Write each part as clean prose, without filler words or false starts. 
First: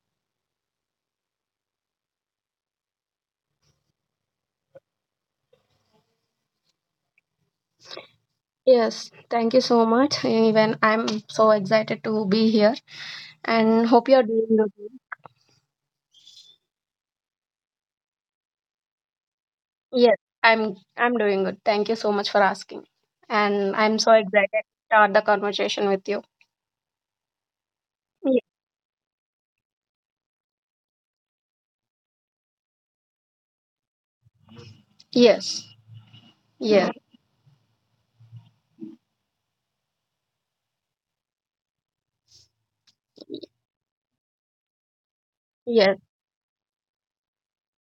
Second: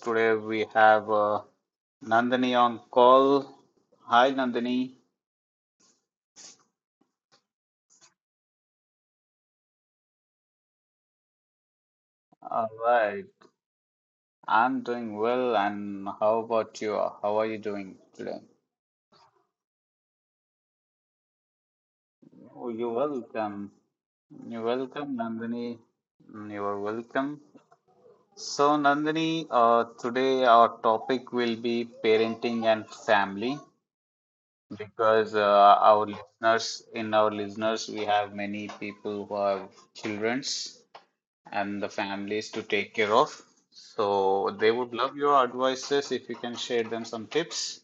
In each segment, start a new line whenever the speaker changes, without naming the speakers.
Today we have Nandini on call. Hi, Nandini.
Yes, thank you so much. Even I'm so excited to be
All
here
right.
and hope you're doing
I'm
good.
doing well, and how about you? How are you doing today?
Yes, I'm doing good. Thank you so much for
Oh,
asking.
you're welcome.
And I'm so excited
You're
to
welcome,
start the
Nandini.
conversation with you.
You are welcome.
Ye-
So, Nandini, today our topic will be parenting and family. Because
Yes.
our listeners
Yes.
we have many people who have childrens and the families to take care of, so they would love your
Yes.
advices if you can share them some tips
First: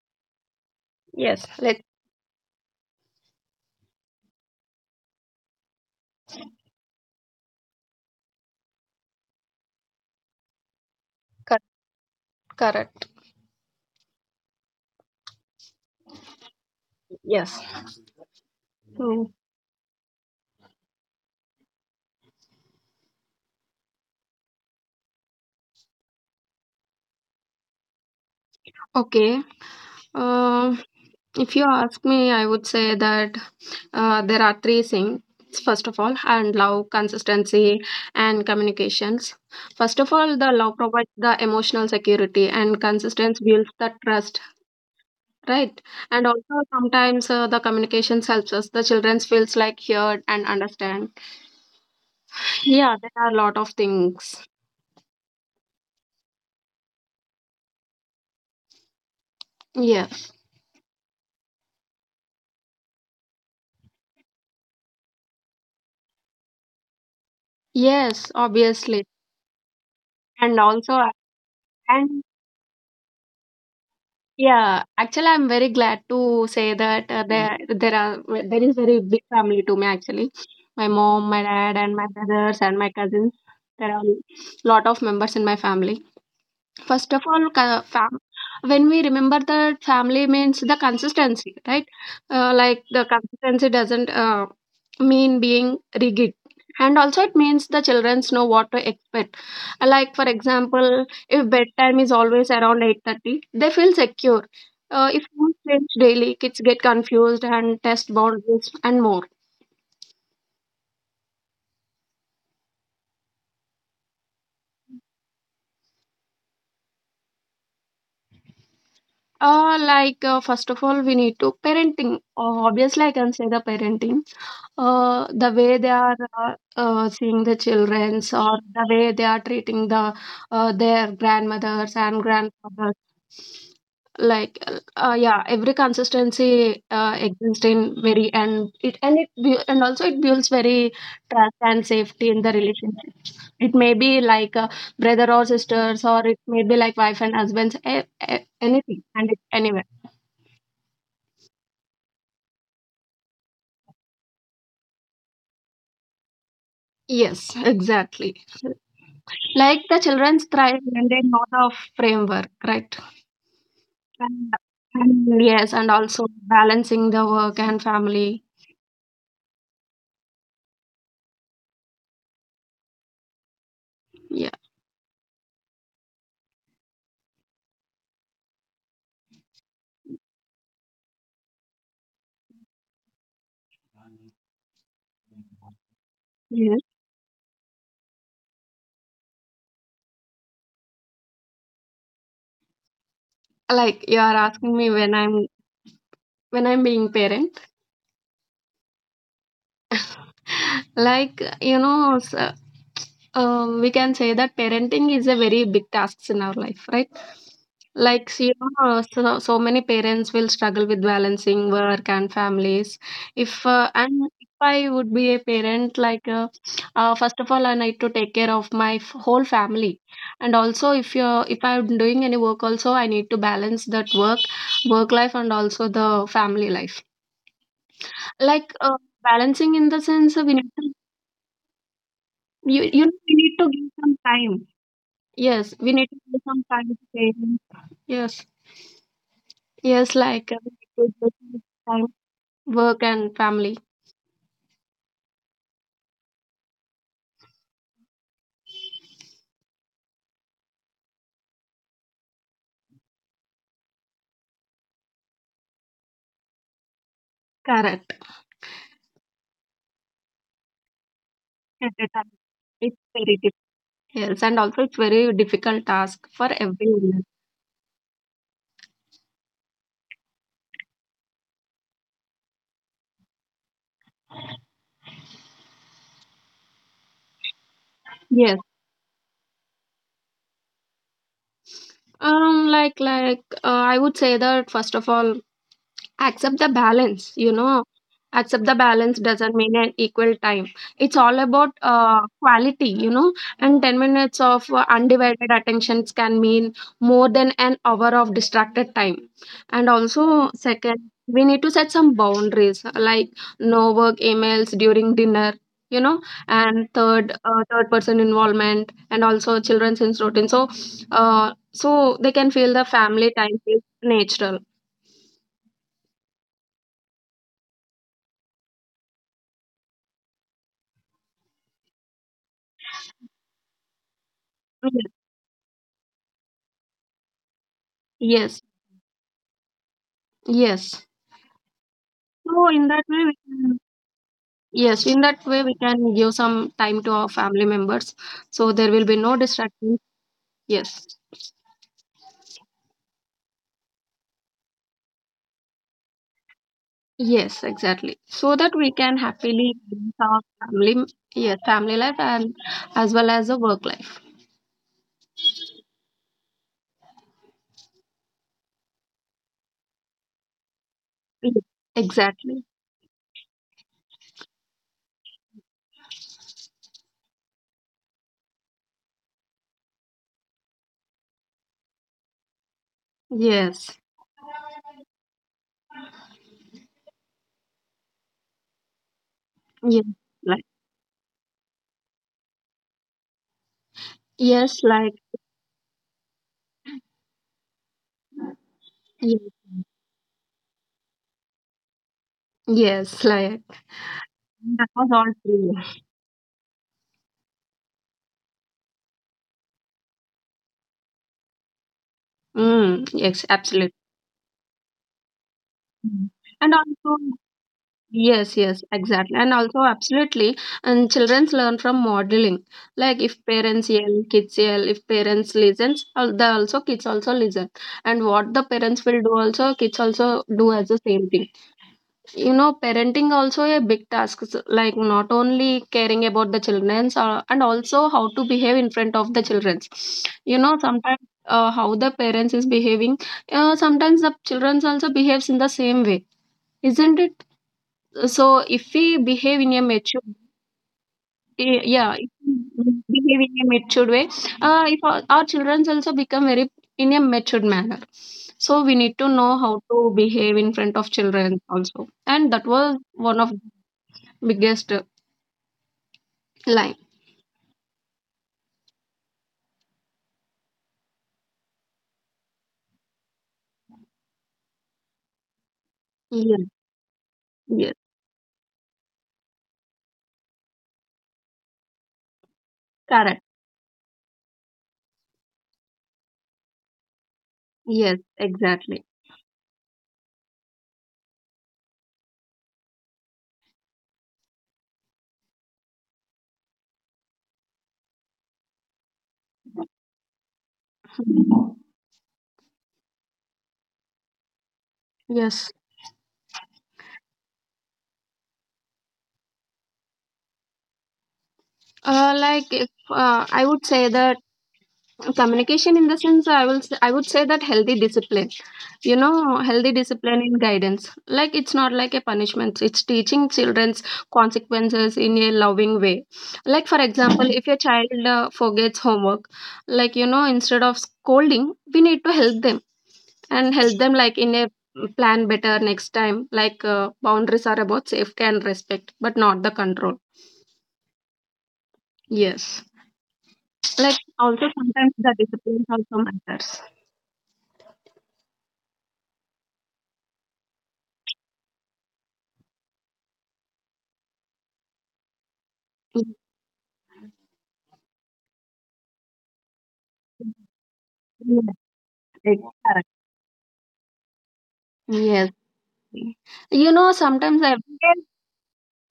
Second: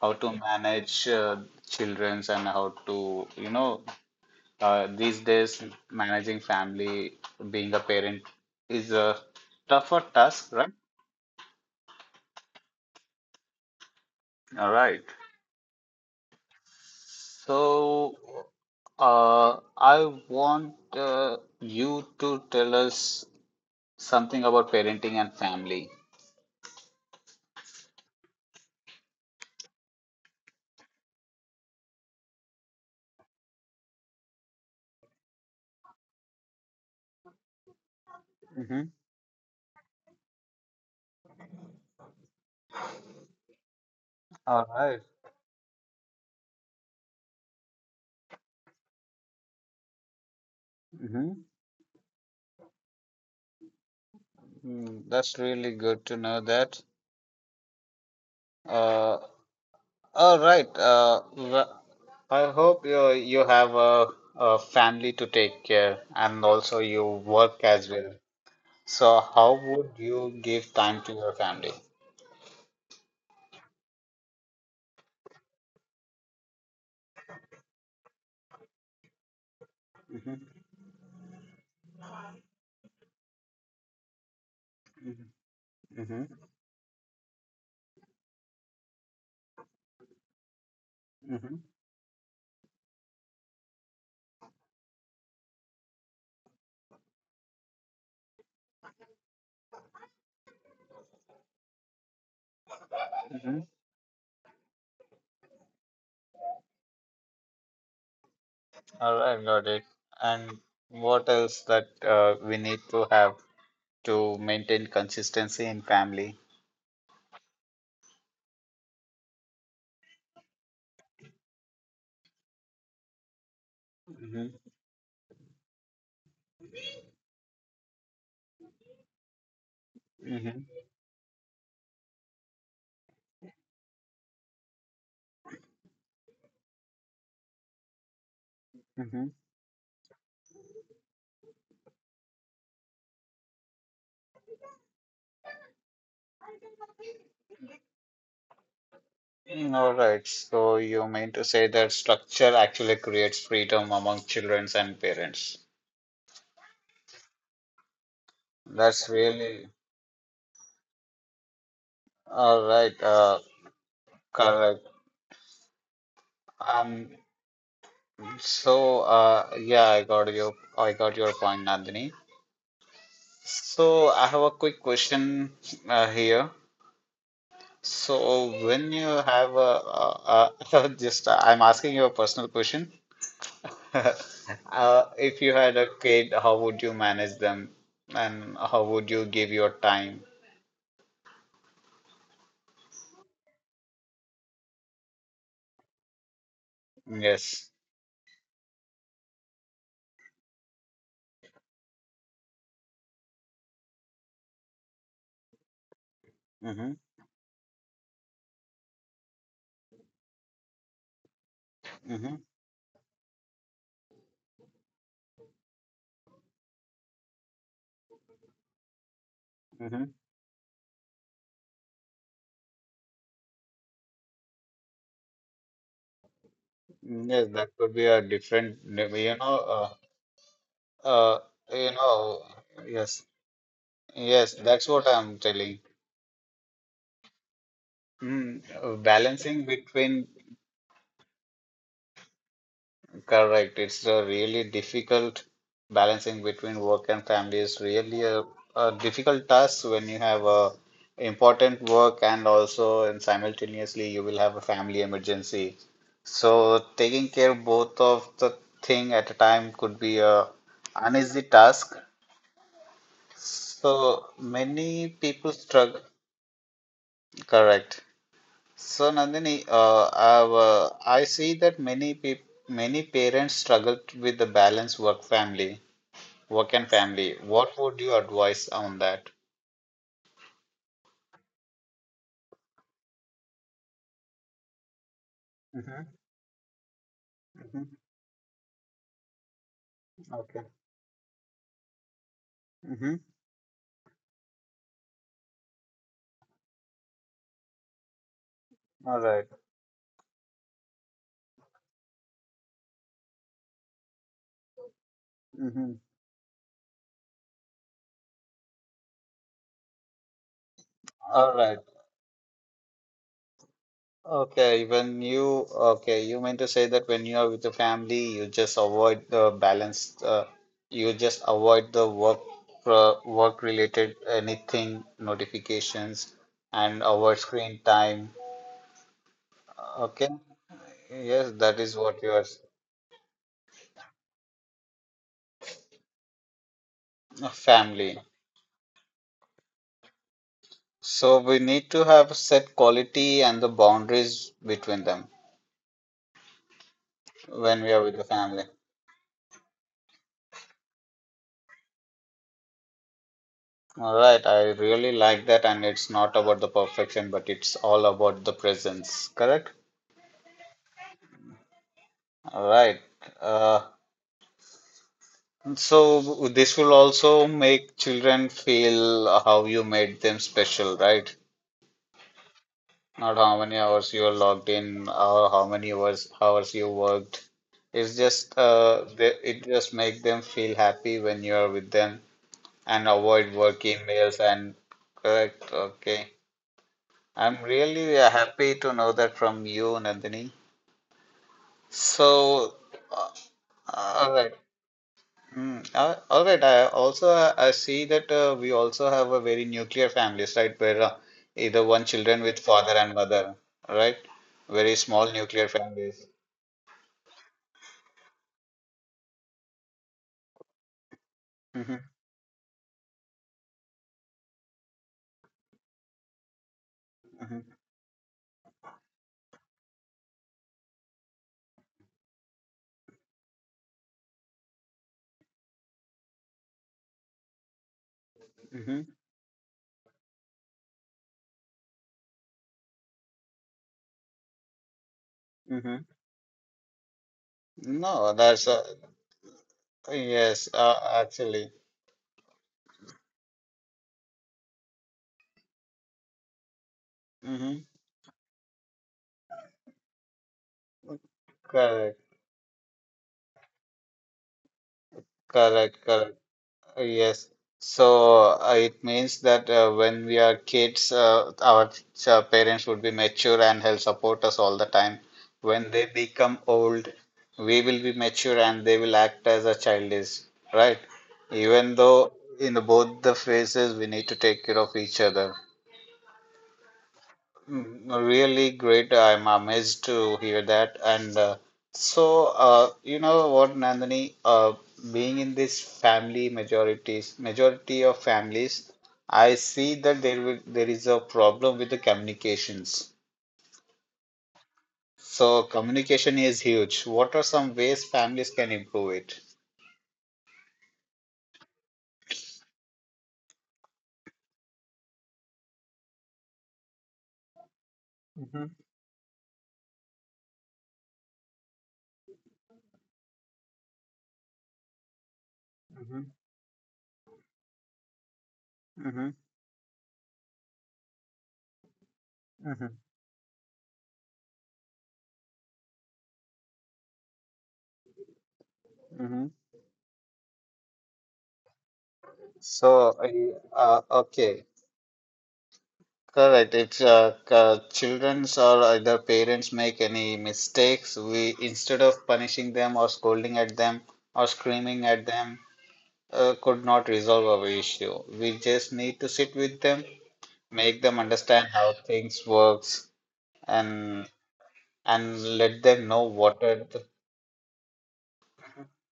how to manage
Yes. Let's
childrens and how to these days managing family, being a parent is a tougher task, right?
cut correct.
All right.
Yes.
So,
Mm.
I want you to tell us something about parenting and family.
Okay. Um if you ask me, I would say that there are three things. First of all, and love, consistency, and
Mm-hmm.
communications. First of all, the love provides the emotional security, and consistency builds the trust,
All right.
right? And also, sometimes the communications helps us. The children feels like heard and understand.
Mm-hmm.
Yeah, there are a lot of things.
That's really good to know that. Uh,
Yeah.
all right. I hope you have a family to take care, and also you work as well.
Yes, obviously,
So, how would you
and
give
also,
time to your family?
and yeah, actually, I'm very glad to say that there is very big family to me actually.
Mm-hmm.
My mom, my dad, and my brothers and my cousins. There are lot of members in my family.
Mm-hmm.
First of all, when we remember that family means the consistency, right? Like the consistency doesn't mean being rigid. And also, it means the children know what to expect. Like for example, if bedtime is always around 8:30,
Mm-hmm.
they feel secure. If you change daily, kids get confused and test boundaries and
All
more.
right, got it. And what else that we need to have to maintain consistency in family?
First of all, we need to parenting. Obviously, I can say the parenting,
Mm-hmm.
The way they are seeing the childrens, or the way they are treating the
Mm-hmm.
their grandmothers and grandfathers, like yeah, every consistency exists in very, and also it builds very trust and safety in the relationship. It may be like a brother or sisters, or it may be like wife and husbands, anything, and it,
Mm-hmm.
anywhere.
All right. So you mean to say that structure actually creates freedom among children and parents.
Yes, exactly.
That's really
Like the children thrive when they know the framework,
all right.
right? And,
Correct.
yes, and also
Um.
balancing the work and family.
So yeah, I got your point, Nandini. So I have a
Yeah.
quick question here. So when you have a just I'm asking you a personal question. If you had a kid, how would
Yes.
you manage them, and how would you give your time?
Like you are asking me when I'm being parent.
Yes.
Like, you know, so, we can say that parenting is a very big task in our life,
Mm-hmm.
right? Like, so, you know, so, so many parents will struggle with balancing work and
Mm-hmm.
families. If I would be a parent, like, first of all, I need to take care of whole family, and also if you if I'm doing any work, also I need to balance that work life, and also the family life.
Mm-hmm. Yes, that could be a
Like,
different,
balancing in the sense of we need to
uh, you know,
you know,
yes,
we need to give some
yes,
time.
that's what I'm
Yes,
telling.
we need to give some time to parents. Yes,
Balancing
yes,
between.
like we need to give some time, work and
Correct.
family.
It's a really difficult, balancing between work and family is really a difficult task when you have a important work and also and simultaneously you will have a family emergency. So taking care of both
Correct.
of the thing at a time could be a uneasy
At
task.
a time. It's very difficult.
So
Yes, and also it's
many
very
people
difficult
struggle.
task for everyone.
Correct. So Nandini, I see that many people, many parents struggle with the balance work family. Work and family. What would you
Yes.
advise on that?
I would say that first of all,
Mm-hmm.
accept the balance, you know,
Hmm.
accept the balance doesn't mean an equal
Okay.
time. It's all about quality, you
Mm-hmm.
know, and 10 minutes of undivided attentions can mean more than an hour of distracted
All
time.
right.
And also, second, we need to set some boundaries, like no work emails during dinner,
Mm-hmm.
you know. And third, person involvement, and also children's in routine, so
All right.
so they can feel the family time is natural.
Okay. When you Okay, you mean to say that when you are with your family, you just avoid the balance. You just avoid the work work related anything
Mm,
notifications, and avoid screen time.
yes.
Okay.
Yes.
Yes, that is what your
So in that way, we can, yes, in that way we can give some time to our family
family.
members, so there will be no distractions. Yes.
So we need to have set quality and the boundaries between them
Yes,
when we are with
exactly.
the
So
family.
that we can happily balance our family, yes, family life and as well as a work
All
life.
right, I really like that, and it's not about the perfection, but it's all about the presence, correct?
Yes,
All
exactly.
right. Uh, so this will also make children feel how you made them special, right? Not how many
Yes.
hours you are logged in, or how many hours you worked. It's just it just
Yes.
make them
Like
feel happy when you are with them, and avoid work emails and
yes, like
correct. Okay. I'm really happy to know that
yes,
from you, Nandini. So,
yes,
uh,
like
all right.
that was all true.
All right. I also I see that we also have a very nuclear families, right? Where either one children with father
Mm,
and
yes,
mother,
absolutely.
right? Very small nuclear families.
Mm. And also yes, yes, exactly. And also, absolutely. And childrens learn from
Hmm.
modeling. Like if parents yell, kids yell. If parents listens, the also kids also listen.
Hmm.
And what the parents will do also, kids also do as the same thing. You know, parenting also a big task. Like not only caring about the childrens, and also how to behave in
Hmm.
front of the childrens. You know, sometimes how the parents is behaving. Sometimes the childrens also behaves in the same
Hmm.
way, isn't it?
No,
So
that's
if we behave in a mature,
yes. Actually,
yeah, if we behave in a matured way, if our, our children also become very in a matured
Hmm.
manner, so we need to know how to behave in front of children also,
Correct.
and that was one of biggest
Correct. Correct.
line.
Yes. So it means that when we are kids, our parents would be mature and help support us all the time. When they become
Yes.
old, we
Yes,
will be mature and they will act as a child is, right? Even though in both the
correct.
phases, we need to take care of each other. Mm,
Yes,
Really
exactly.
great. I'm amazed to hear that. And so, you know what, Nandini, being in this family majority of families, I see that there is a problem with the communications. So
Yes.
communication is huge. What are some ways families can improve it?
Like if I would say that communication, in the sense, I would say that healthy discipline,
Mm-hmm,
you know, healthy discipline in guidance, like it's not like a punishment, it's teaching children's consequences in a loving
mm-hmm,
way. Like for example, if your child forgets
mm-hmm,
homework, like, you know, instead of scolding we need to help them,
mm-hmm,
and help them like in a plan better next time. Like boundaries are about safety and respect, but
mm-hmm.
not the control. Yes,
So,
like
okay.
also sometimes the discipline also
Correct.
matters.
It's children's or either parents make any mistakes, we, instead of punishing them or scolding at them or screaming at them,
Yes,
could not resolve our issue. We just need to sit with them, make them understand
yes,
how things works,
correct.
and
Yes,
and let them know what are
you
the.
know sometimes I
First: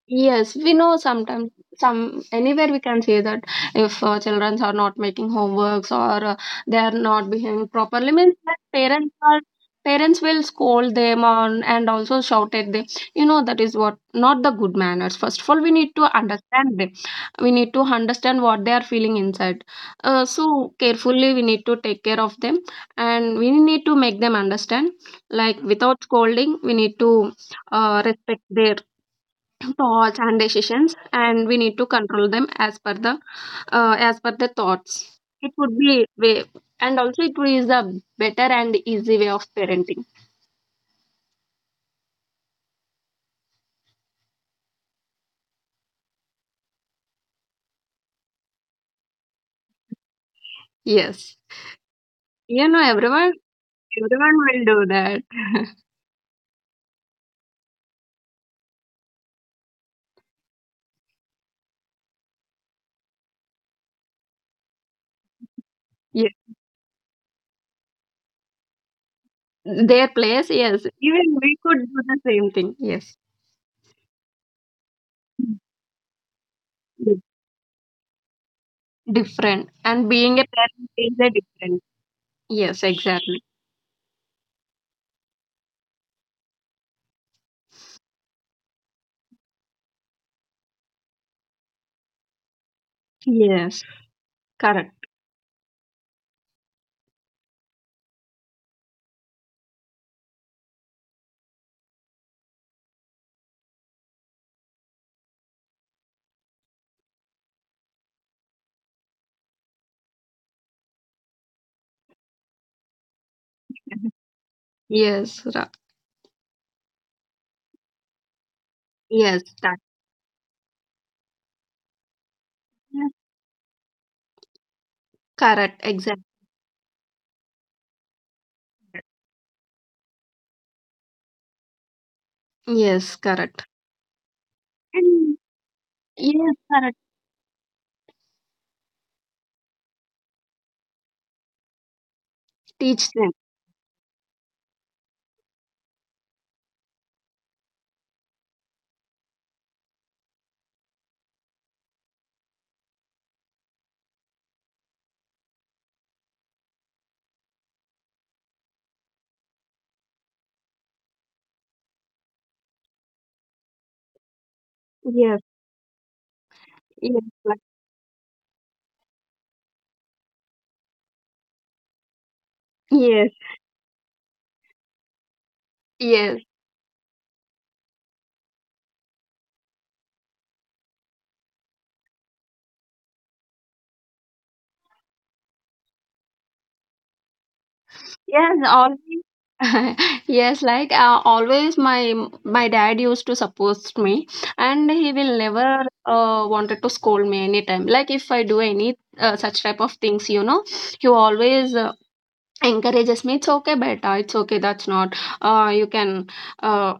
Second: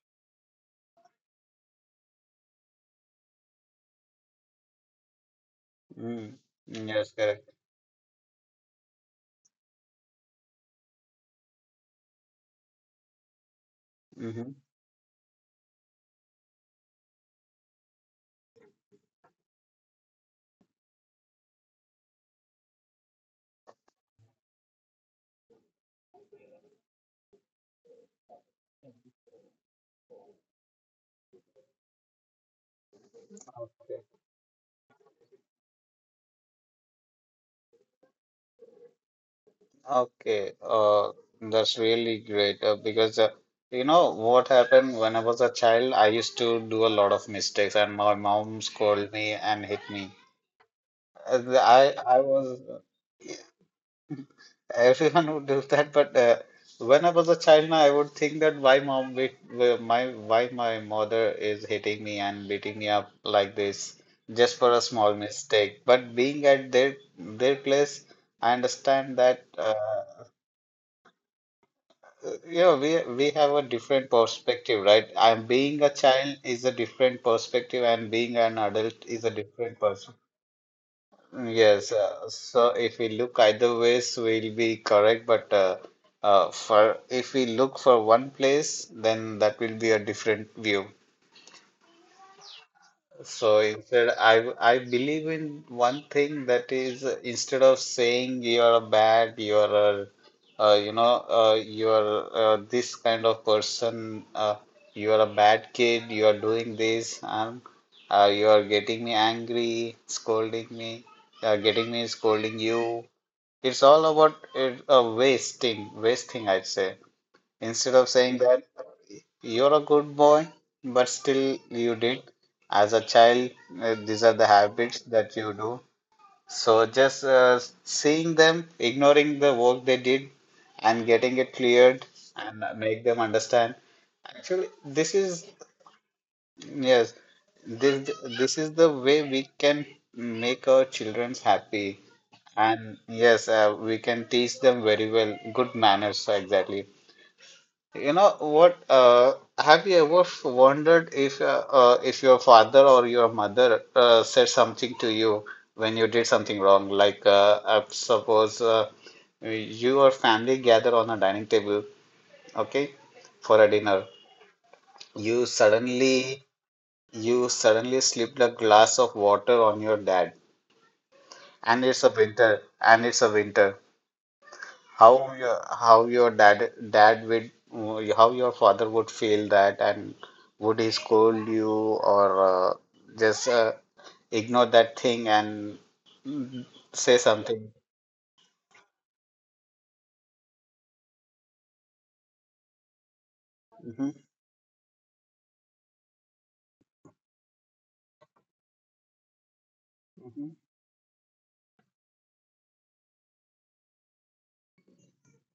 yes, we know sometimes, some anywhere we can say that if children are not making homeworks, or
Mm,
they are
yes,
not
correct.
behaving properly, means that parents will scold them on and also shout at them. You know, that is what not the
Mm-hmm.
good manners. First of all, we need to understand them. We need to understand what they are feeling inside. So carefully, we need to take care of them, and we need to make them understand. Like without scolding, we need to respect their thoughts and decisions, and we need to control them as per the thoughts. It would be way, and also it is a better and easy way of parenting.
Okay, that's really great because you know what happened when I was a child, I used to do a lot of mistakes, and my mom scolded me and hit me.
Yes,
I was
you know, everyone, everyone will do that.
everyone would do that, but when I was a child, now I would think that why mom beat why my mother is hitting me and beating me up like this just for a small mistake. But being at their place, I understand that.
Yes, their place, yes, even we could do the same thing.
Yeah, we
Yes.
we have a different perspective, right? I'm being a child is a
Mm,
different perspective, and being an adult is a
different,
different
and
perspective.
being a parent is a different.
Yes, so
Yes,
if we look
exactly.
either ways, we'll be correct. But for if we look for one place, then that will be a different view. So
Yes,
instead, I
correct.
believe in one thing that is, instead of saying you're a bad, you're a, you're this kind of person, you're a bad kid, you're doing this, and you're getting me angry, scolding me, getting me scolding you. It's all about it,
yes ra-
wasting, I'd say. Instead of saying that.
yes,
You're
that-
a good boy, but still you did. As a child, these are the habits that you
correct,
do.
exactly.
So just seeing them, ignoring the work they did, and getting it cleared and make
Yes,
them
correct.
understand. Actually, this
And
is,
yes, correct.
yes, this this is the way we can make our children happy. And
Teach them.
yes, we can teach them very well good manners. Exactly. You know what? Have you ever wondered if if your father or your mother said something to you when you did something wrong? Like, suppose you or family gather on a dining table, okay, for a dinner.
Yes,
You
yes, like,
suddenly you suddenly slipped a glass of water on your dad, and
yes,
it's a winter, and it's a winter.
yes,
How your how your dad dad would how your father would feel that, and would he scold you or just ignore that thing and mm,
yes.
say something?
Always, yes. Like always, my dad used to support me, and he will
Hmm.
never wanted to scold me anytime. Like if I do any such type of things, you know, he always
Hmm.
encourages me, "It's okay, beta. It's okay. That's not. You can uh,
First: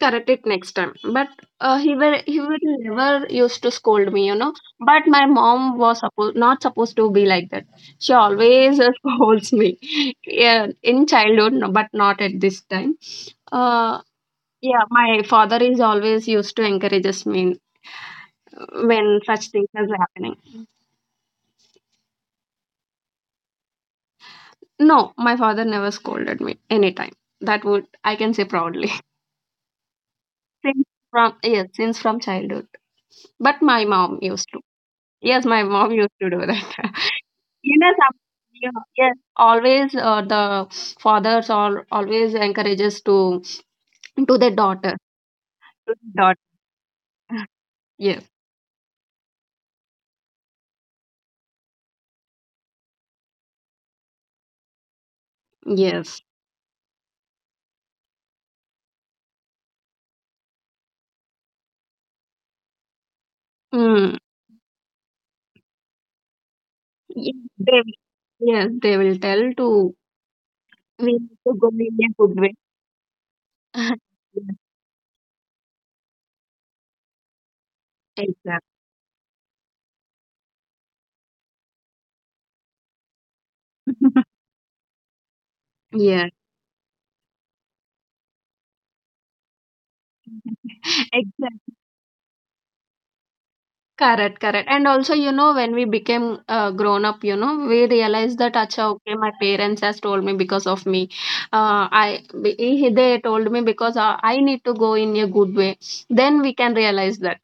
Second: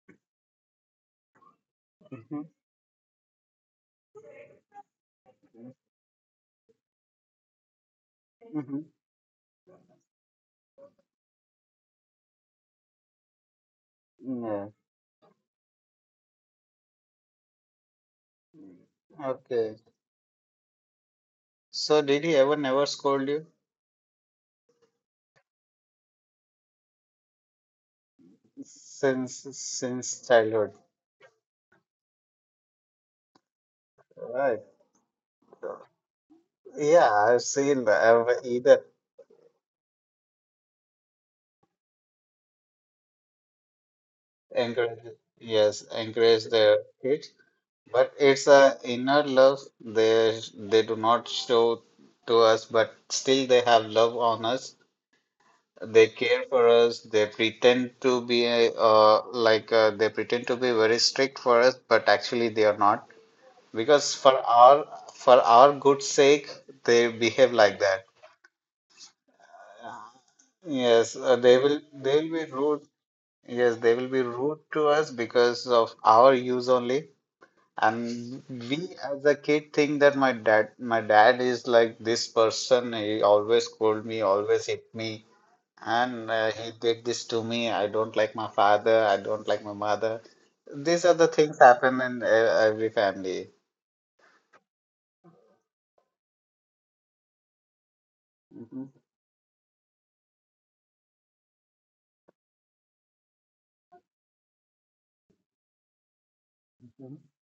correct it next time." But he
Hmm.
will never used to scold me, you know. But my mom was supposed not supposed to be like that. She always
Hmm.
scolds me, yeah, in childhood, no, but not at this time. Uh,
Yeah.
yeah, my father is always used to encourages me uh, when such things
Okay.
are happening.
So did he ever never scold you
No, my father never scolded me anytime. That would I can say proudly.
since childhood?
Since from childhood. But my mom used to.
Right.
Yes, my mom used to do that.
Yeah, I've
You
seen
know,
that.
some,
I've
yeah,
either
yes. Always, the fathers are always encourages to their daughter.
encourage, yes,
To the
encourage
daughter.
the kids. But
Yes.
it's a inner love. They do not show to us, but still they have love on us. They
Yes.
care for us. They pretend to be like they pretend to be very strict for us, but actually they are not. Because
Mm.
for our good sake, they
Yes,
behave
they
like
will,
that.
yes, they will tell to, we
Yes,
need to
they
go
will
in a
they
good
will be
way.
rude. Yes, they will be
Yes,
rude to us because of our use only. And
exactly.
we as a kid think that my dad is like this person. He always scold me, always hit me,
Yes.
and he did this to me. I don't like my father. I don't like my mother. These are the things happen in every family.
Correct, correct. And also, you know, when we became grown up, you know, we realized that,
Mhm,
acha, okay, my parents has told me because of me. They told me because I need to go in a good way. Then we can realize
mhm.
that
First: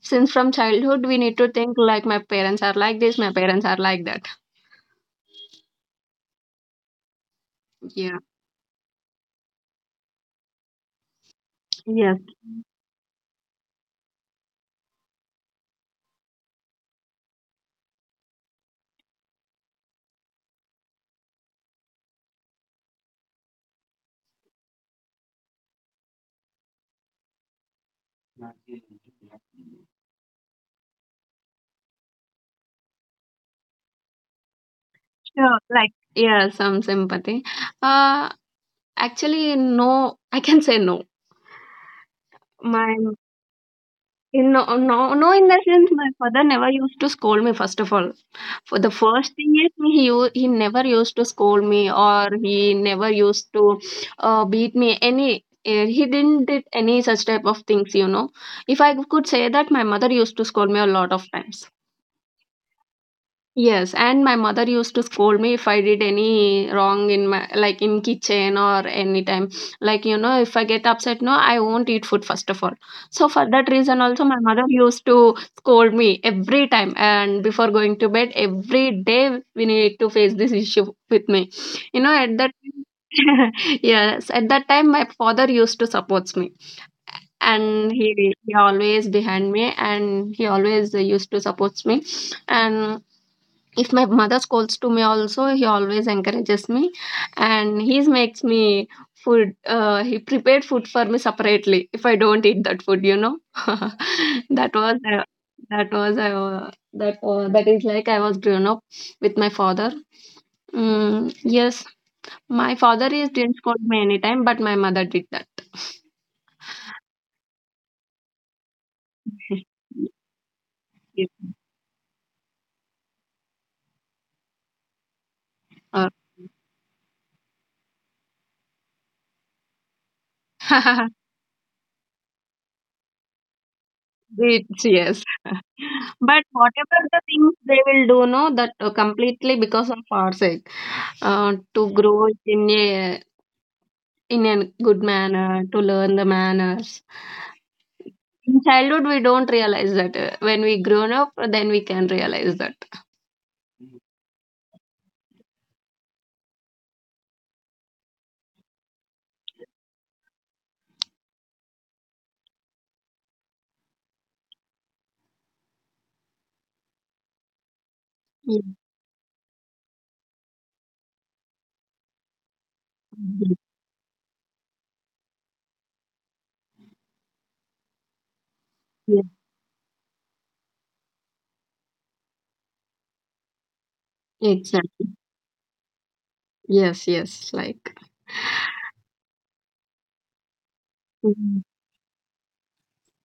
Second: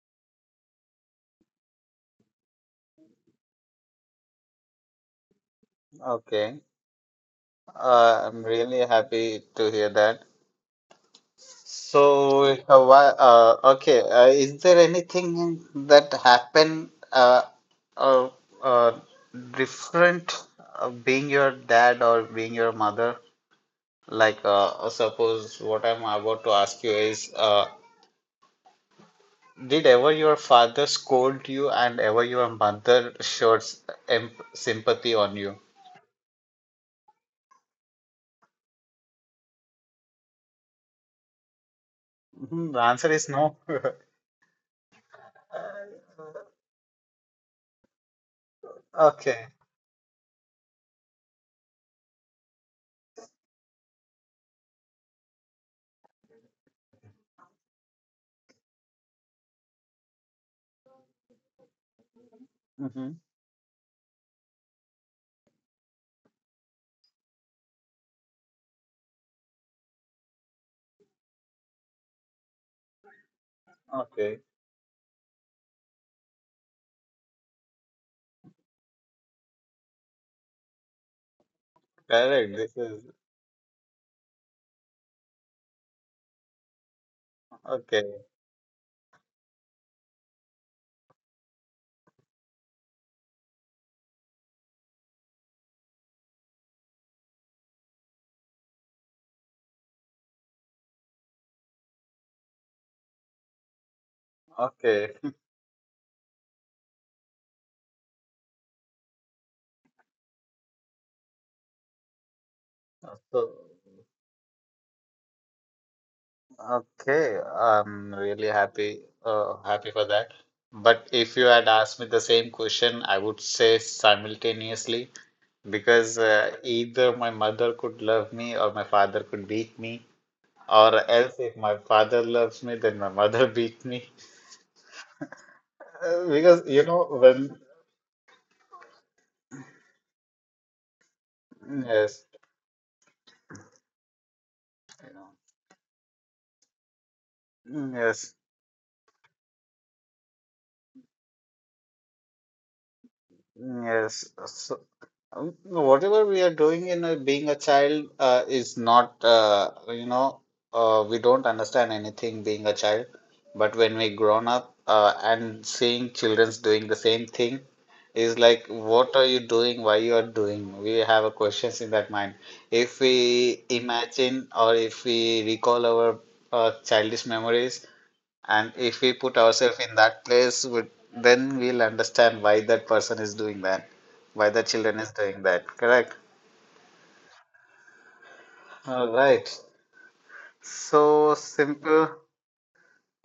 since from childhood we need to think like my parents are like this, my parents are like that.
Okay.
Yeah.
I'm really happy to hear that. So,
Yes.
okay, is there anything that happened uh, uh, different, being your dad or being your mother? Like, suppose what I'm about to ask you is, did ever your father scold you, and ever your mother showed sympathy on
Sure.
you?
Like yeah, some sympathy. Uh, Actually, no, I can say no.
Mhm, the
My
answer is no.
In No, no, no, in the sense, my father never used to scold me, first of all. For the first
Okay.
thing is, he never used to scold me, or he never used to beat me. He didn't did any such type of things, you know. If I could say that, my mother used to scold me a lot of times.
Hmm.
Yes, and my mother used to scold me if I did any wrong in my like in kitchen or anytime. Like you know, if I get upset, no, I won't eat food first of all. So for that reason, also my
Okay.
mother used to scold me every time, and before going to bed, every day we need to face this issue with me. At that
Correct. This is
yes, at that time my father used to supports me, and
okay.
he always behind me, and he always used to supports me, and if my mother scolds to me also he always encourages me and he makes me food he prepared food for me separately if I don't eat that food. that was
Okay.
that was that that is like I was grown up with my father mm, yes my father is
So,
didn't scold me anytime but my mother did that
okay, I'm really happy uh, happy for that. But
Yes.
if you had asked me the same question, I would say simultaneously,
Uh,
because either my mother could love me or my father could beat me, or else if my father loves me, then my mother beat me.
It's yes. But
Because you
whatever
know
the things
when,
they will do, no, that completely because of our sake, to
yes,
grow in a good
you
manner, to learn the manners.
yes,
In childhood, we don't realize that. When we grown up, then we can realize that.
yes. So, no, whatever we are doing being a child is not, we don't understand anything being a child. But when we grown up and seeing childrens doing the same thing is
Yeah,
like, what are you doing? Why you are doing? We have a questions in that mind. If we
yeah,
imagine or if we recall our childish memories, and if we
yeah.
put ourselves in that place, then we'll understand why that person is doing that, why the children
Exactly.
is doing that. Correct?
Yes, yes. Like,
All right. So
mm,
simple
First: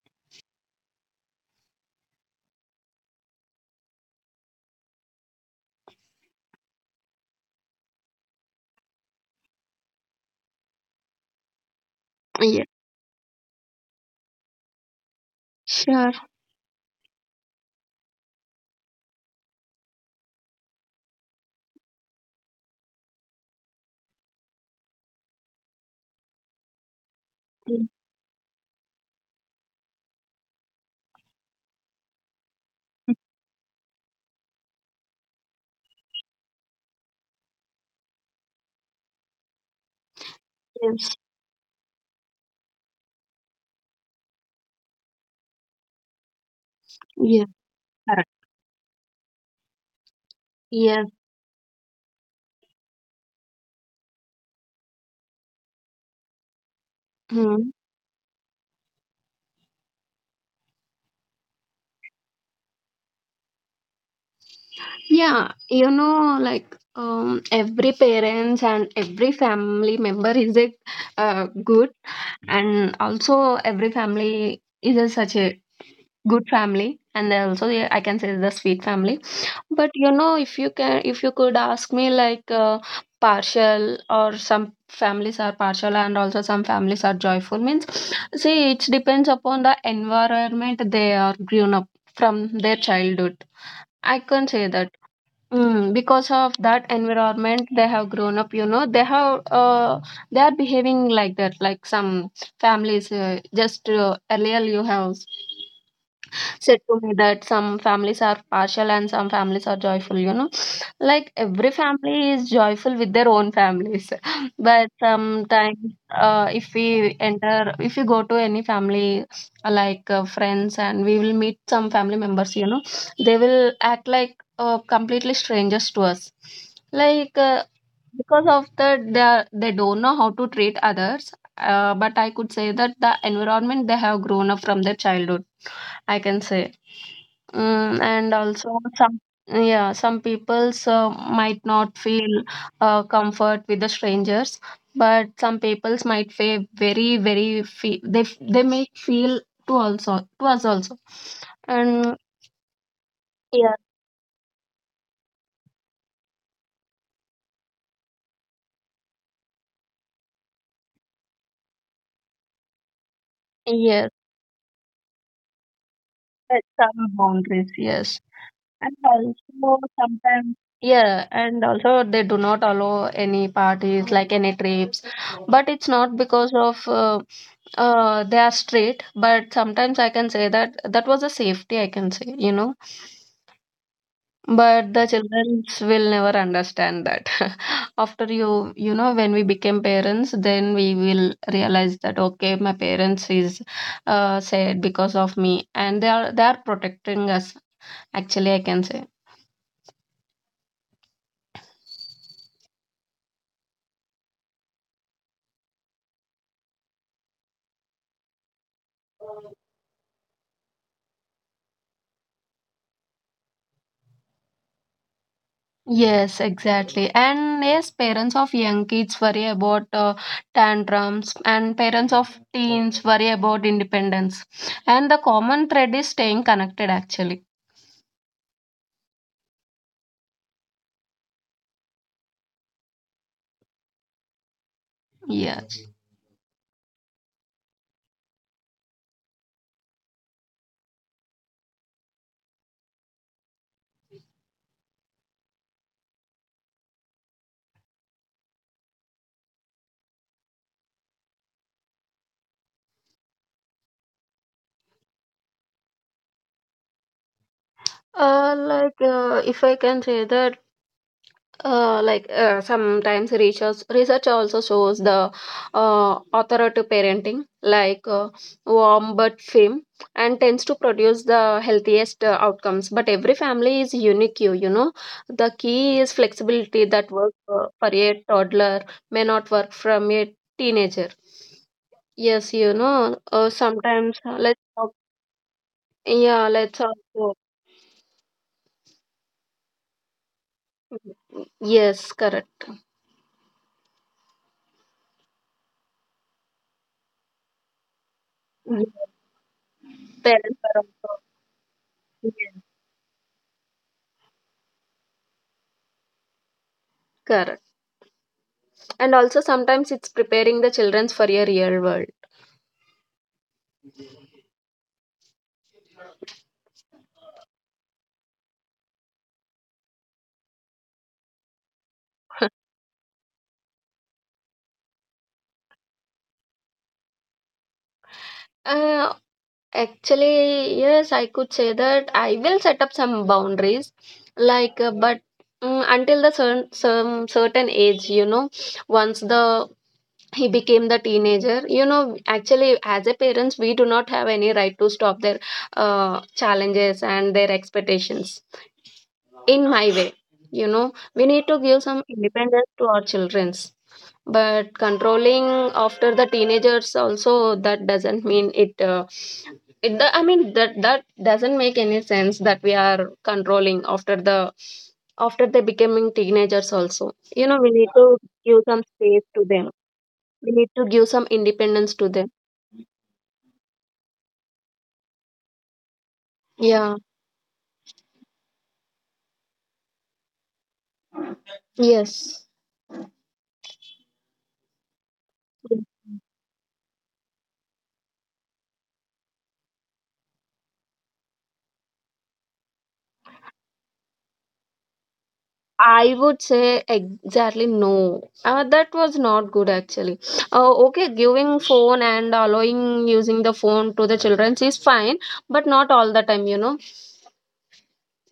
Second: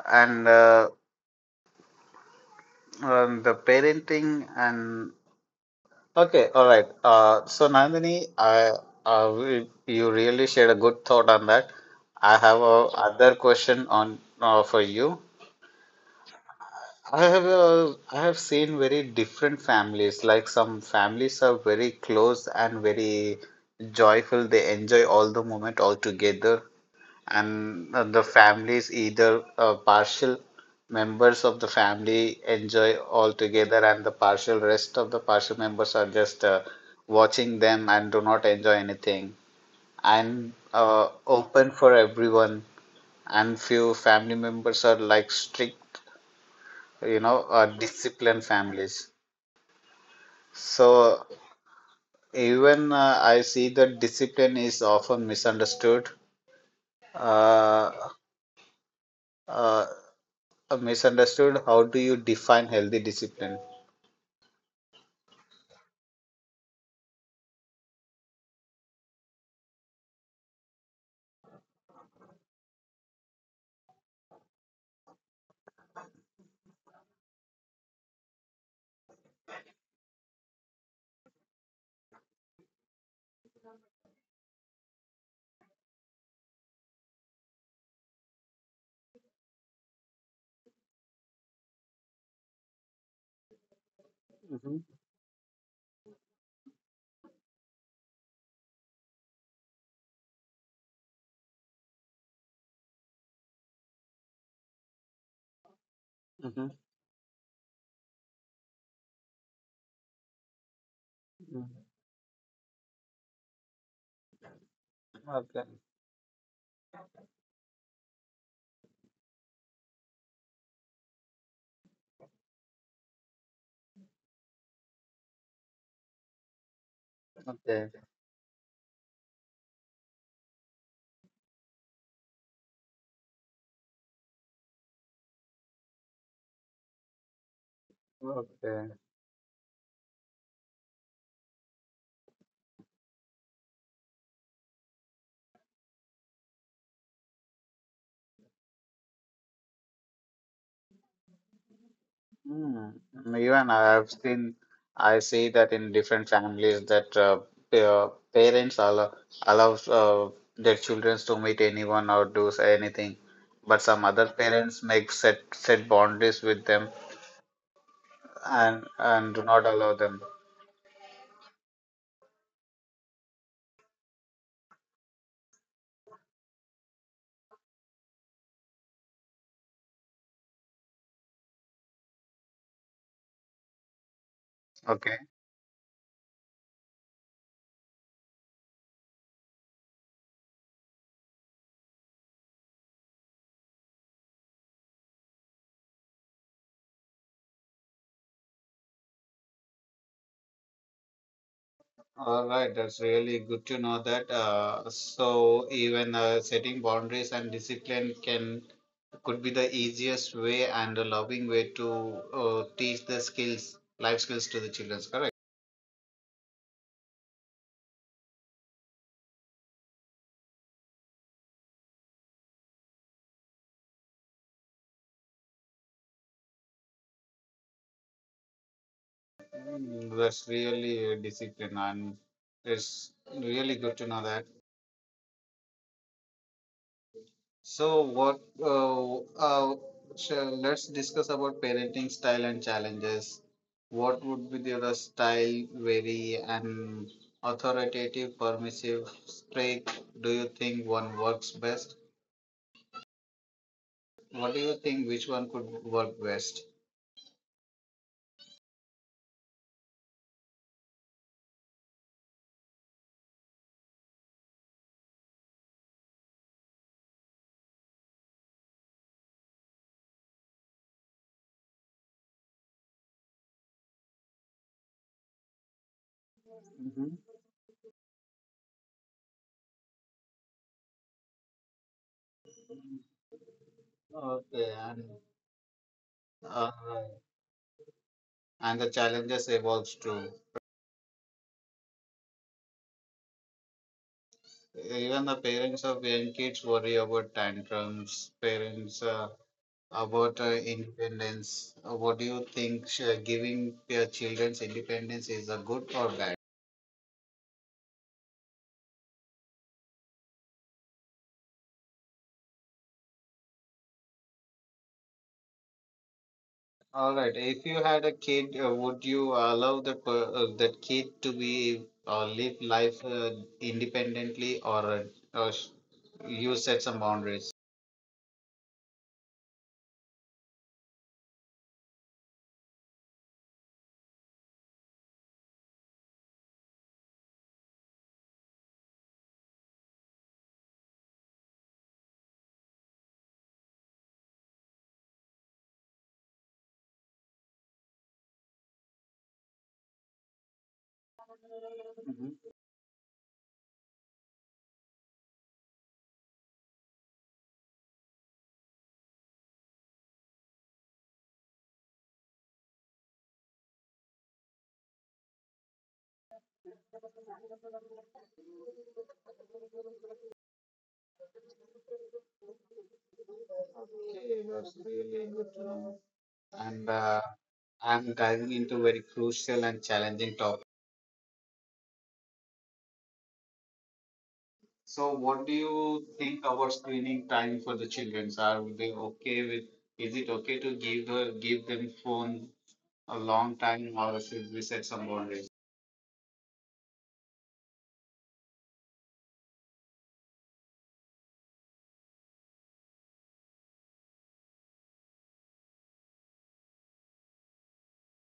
and the parenting and okay. All right. So Nandini, you really shared a good thought on that. I have
yeah,
a other question on for you.
sure.
I have seen very different families. Like some families are very close and very joyful. They enjoy all the moment all together,
Yes,
and the families either partial members of the family enjoy all together, and the partial rest of the partial members are just watching them and do not enjoy anything. And
yes,
open for everyone, and few family members are like strict
yeah, correct.
disciplined families.
Yes.
So even I see that discipline is often misunderstood.
Hmm.
uh, uh, Misunderstood, how do you define healthy discipline?
Yeah, like every parents and every family member is a good, and also every family is a, such a good family, and they also yeah, I can say the sweet family. But you know, if you could ask me, like partial or some families are partial, and also some families are joyful. Means, see, it depends upon the environment they are grown up from their childhood. I can say that. Mm, because of that environment they have grown up, you know, they have they are behaving like that, like some families just earlier you have
Hmm.
said to me that some families are partial and some families are joyful, you know, like every family is joyful with their own families but
Okay.
sometimes if we go to any family like friends, and we will meet some family members, you know, they will act like completely strangers to us, like
Okay.
because of that they, are, they don't know how to treat others. But I could say that the environment they have grown up from their childhood, I can say. Mm, and also
Okay.
some yeah some peoples might not feel comfort with the strangers, but some peoples might feel very fe they they may feel to also to us also, and
Mm. Even
yeah.
I've seen, I see that in different families that parents allows their children to meet anyone or do say anything, but some
Yes,
other parents make set set boundaries
but
with them,
some boundaries, yes.
and
And
and do not
also
allow them.
sometimes, yeah, and also they do not allow any parties like any trip, but it's not because of they are straight, but sometimes I can say that that was a safety I can say, you know, but the
Okay.
children will never understand that after you know when we became parents then we will realize that okay my parents is said because of me and they are protecting us, actually I can say.
All right, that's really good to know that. So even setting boundaries and discipline can could be the easiest way and a loving way to teach the skills, life skills to the children. Correct?
Yes, exactly. And yes, parents of young kids worry about tantrums, and parents of teens worry about independence. And the common thread is staying connected, actually.
Mm. That's really discipline, and it's really good to know that.
Yes.
So what? Let's discuss about parenting style and challenges. What would be the style very and authoritative, permissive, strict? Do you think one works best? What do you think? Which one could work best?
If I can say that. Sometimes research also shows the authoritative parenting, like warm but firm, and tends to produce the healthiest outcomes, but every family is unique, you know, the key is flexibility. That
Hmm.
works for a toddler, may not work from a teenager. Yes, you know, sometimes let's
Okay,
talk,
and
yeah,
uh,
let's also.
and the challenges evolves too.
Yes, correct.
Even the parents of young kids worry about tantrums. Parents. About
Parents are also.
independence. What do you
Yes,
think giving your children's independence is a good or bad?
correct. And also sometimes it's preparing the childrens for a real world.
All right. If you had a kid, would you allow that kid to be live life independently, or you set some boundaries?
Uh, actually, yes, I could say that I will set up some boundaries, like, but until the certain some certain age, you know, once the he became the teenager, you know, actually, as a parents, we do not have any right to stop their challenges and their expectations. In my way, you know, we need to give some
Mhm.
independence to our children's, but controlling after the teenagers also, that doesn't mean it it the, I mean that that doesn't make any sense that we are controlling after the after they becoming teenagers also, you know, we need to give some space to them, we need to give some independence to them.
Okay, that's really good to know. And
Yeah.
I'm diving into very crucial and challenging topic.
Yes,
So, what do you think about screening time for the children? Are they okay with? Is it okay to give the give them phone a long time, or should we set some boundaries?
I would say exactly no. That was not good actually. Okay, giving phone and allowing using the phone to the children is fine, but not all the time, you know.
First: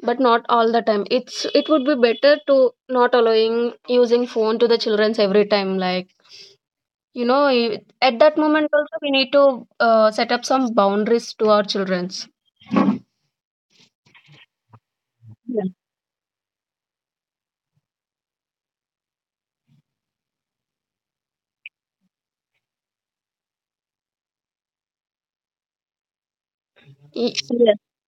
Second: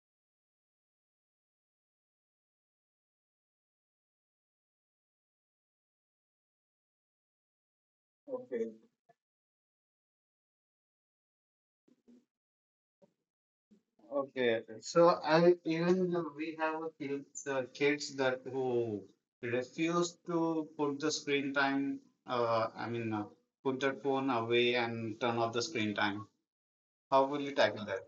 But not all the time. It would be better to not allowing using phone to the children every time. Like you know, at that moment
Okay,
also we need to set up some boundaries to our childrens.
okay. So, I
Yeah.
even we have a kids that who refuse to put the screen time. Uh, I mean, uh, Put that phone away and turn off the screen time. How will you
Yeah.
tackle that?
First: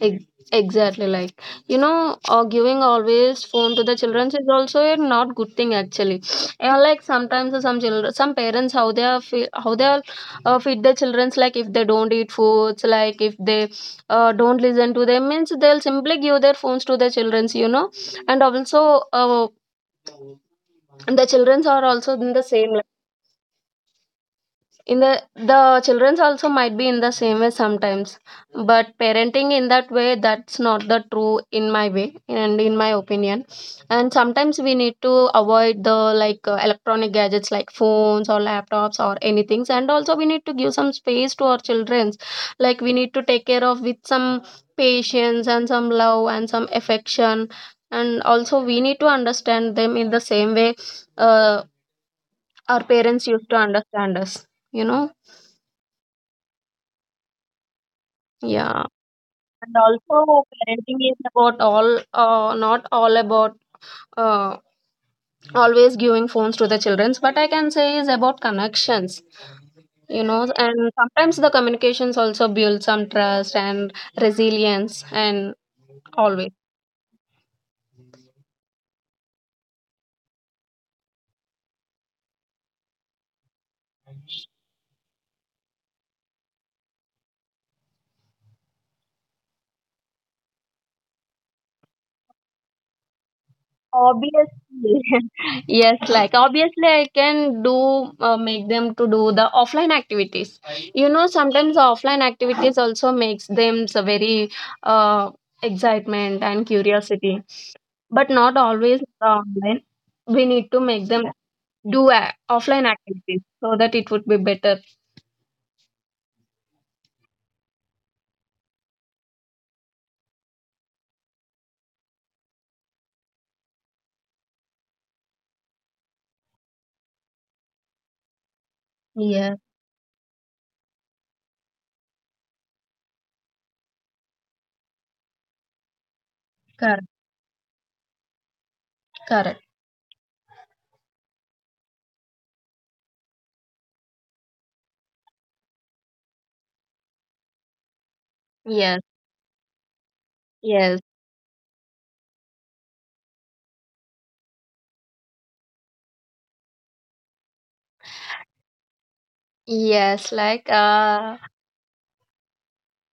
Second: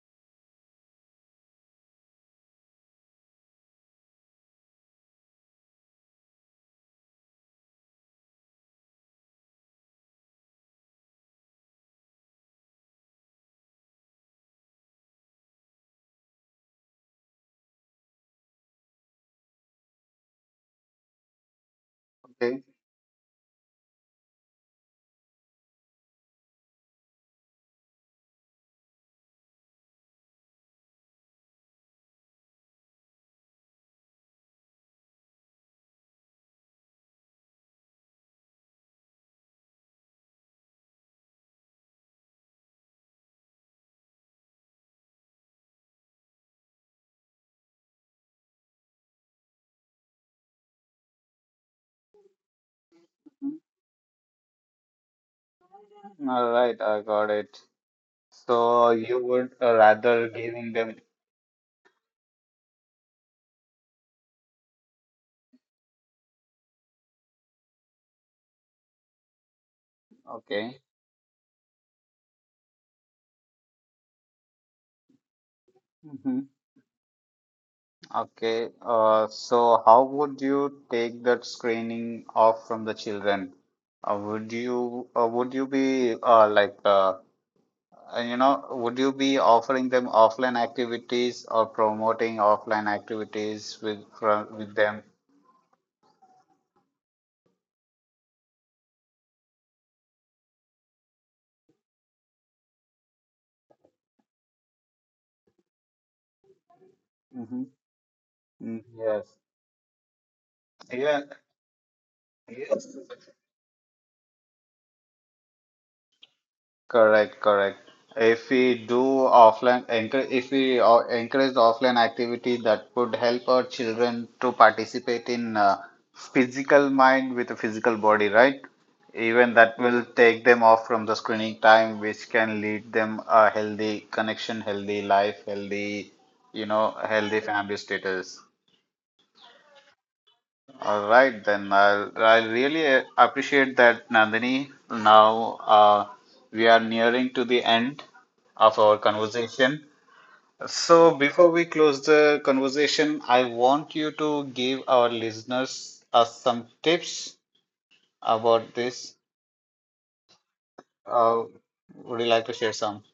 Exactly, like you know, giving always phone to the children is also a not good thing actually. And like sometimes some children, some parents how they are how they are feed their childrens, like if they don't eat foods, like if they don't listen to them means they'll simply give their phones to their childrens, you know. And also, the childrens are also in the
Okay.
same, in the childrens also might be in the same way sometimes, but parenting in that way, that's not the true in my way and in my opinion, and sometimes we need to avoid the, like electronic gadgets like phones or laptops or anything, and also we need to give some space to our childrens, like we need to take care of with some patience and some love and some affection, and also we need to understand them in the same way uh, our parents used to understand us, you know.
All right, I got it.
Yeah,
So you would
and
rather
also
giving them
parenting is about all, not all about uh, always giving phones to the childrens. But I can say is about connections, you know,
okay.
and sometimes the communications also build some trust and resilience and
Hmm.
always.
Okay. So how would you take that screening off from the children? Would you be would you be offering them offline activities or promoting offline activities with
Obviously,
them?
yes, like obviously, I can do make them to do the offline activities. You know, sometimes the offline activities also makes them so very uh, excitement and curiosity,
Mm-hmm.
but not always
Yes.
online. We need to make
Yeah.
them do offline
Yes.
activities so that it would be better.
Correct, correct. If we do offline, encourage, if we encourage offline activity, that would help our children to participate in physical mind with a physical body, right? Even
Yeah,
that will take them off from the screening time, which can lead them a healthy connection, healthy life, healthy, you know,
correct,
healthy family status.
correct.
All right, then I really appreciate that, Nandini. Now we are nearing to the end of our
Yes,
conversation.
yes,
So before we close the conversation, I want you to give our listeners some tips about this.
yes. Like,
Uh, would you like to share some?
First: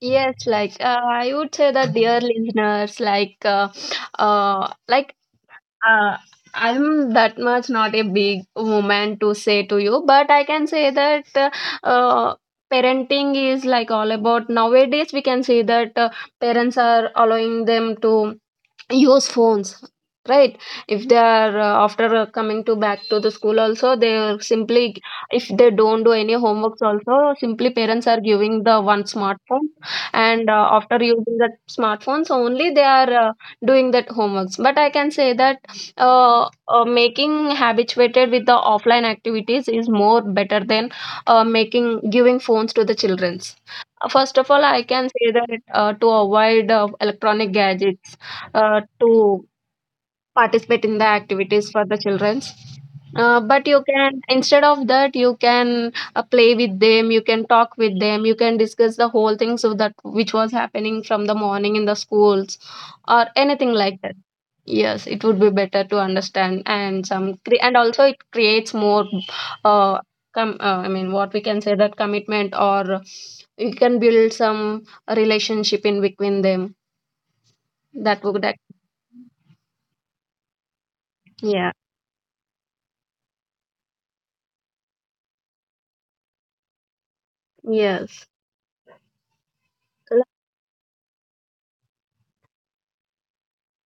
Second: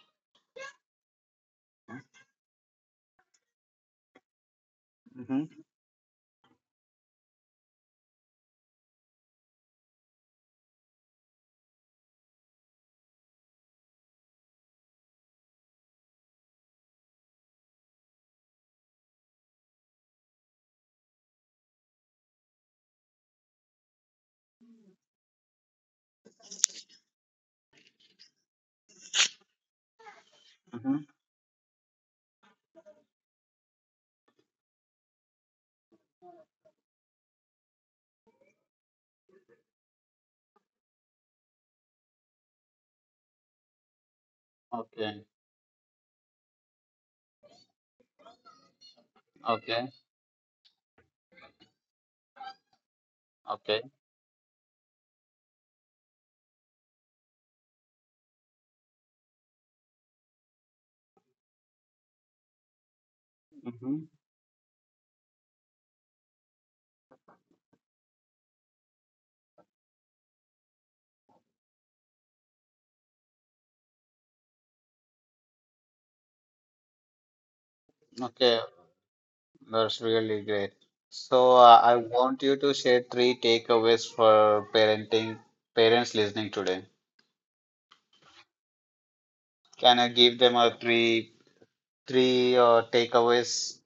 yes, like, I would say that, dear listeners, like, uh, like,
Mm-hmm,
uh, I'm that much not a big woman to say to you, but I can say that, uh, parenting is like all about nowadays. We can see that parents are allowing them to use phones, right, if they are after coming to back to the school also, they are simply, if they don't do any homeworks also, simply parents are giving the one smartphone, and
mm-hmm.
after using that smartphones only they are doing that homeworks, but I can say that making habituated with the offline activities is more better than making giving phones to the childrens. First of all I can
Okay,
say that to avoid electronic gadgets, to
okay,
participate in the activities for the childrens. But
okay.
you can instead of that, you can play with them, you can talk with them, you can discuss the whole things of that which was happening from the morning in the schools or anything like
Mm-hmm.
that. Yes, it would be better to understand, and some and also it creates more uh, I mean what we can say, that commitment, or you can build some relationship in between them, that would
Okay. That's really great. So
yeah,
I want you to share three takeaways for parenting parents listening today.
yes.
Can I
L-
give them a three takeaways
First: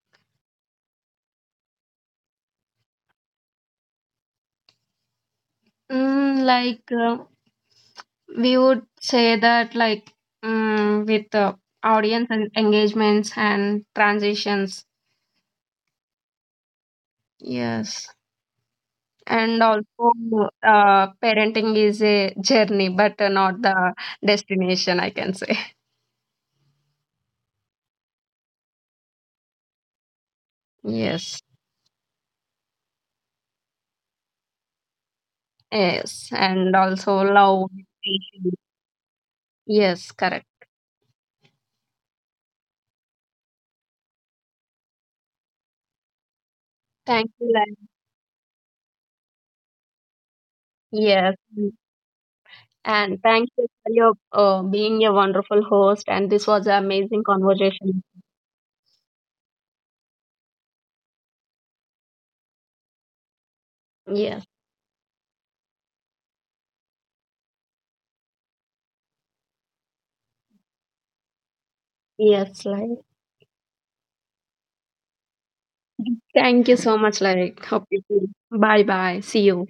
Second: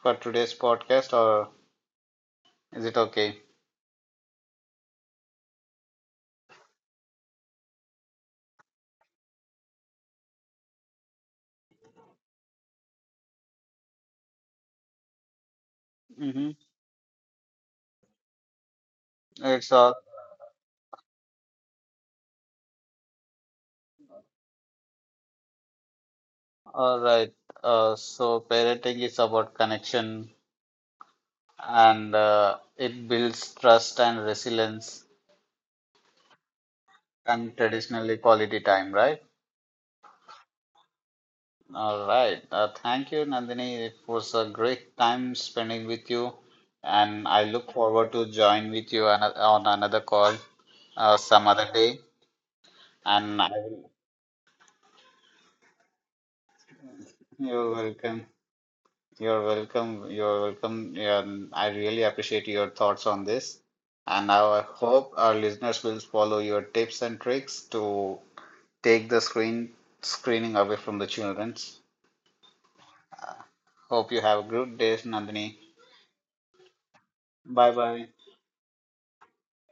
for today's podcast, or is it okay?
Mm, like we would say that like mm, with audience and engagements and transitions,
Mm-hmm.
yes, and
It's
also parenting is a journey but not the destination, I can say.
all right. So parenting is about connection,
Yes,
and it builds trust and resilience,
yes, and also
and
love,
traditionally
patience.
quality time, right?
Yes, correct.
All right. Thank you, Nandini. It was a great time spending with you, and
Thank
I
you,
look
Lan.
forward to join with you on another call
Yes,
some other day.
and
And I
thank you
will,
for your being a wonderful host, and this was an amazing
you're
conversation.
welcome. You're welcome. You're welcome. And I really appreciate your thoughts on this. And
Yes.
I hope our listeners will follow your tips and tricks to take the screening away from the childrens.
Yes, like
Hope you have a good day, Nandini.
thank you so much. Like
Bye
hope you
bye.
feel. Bye bye. See you.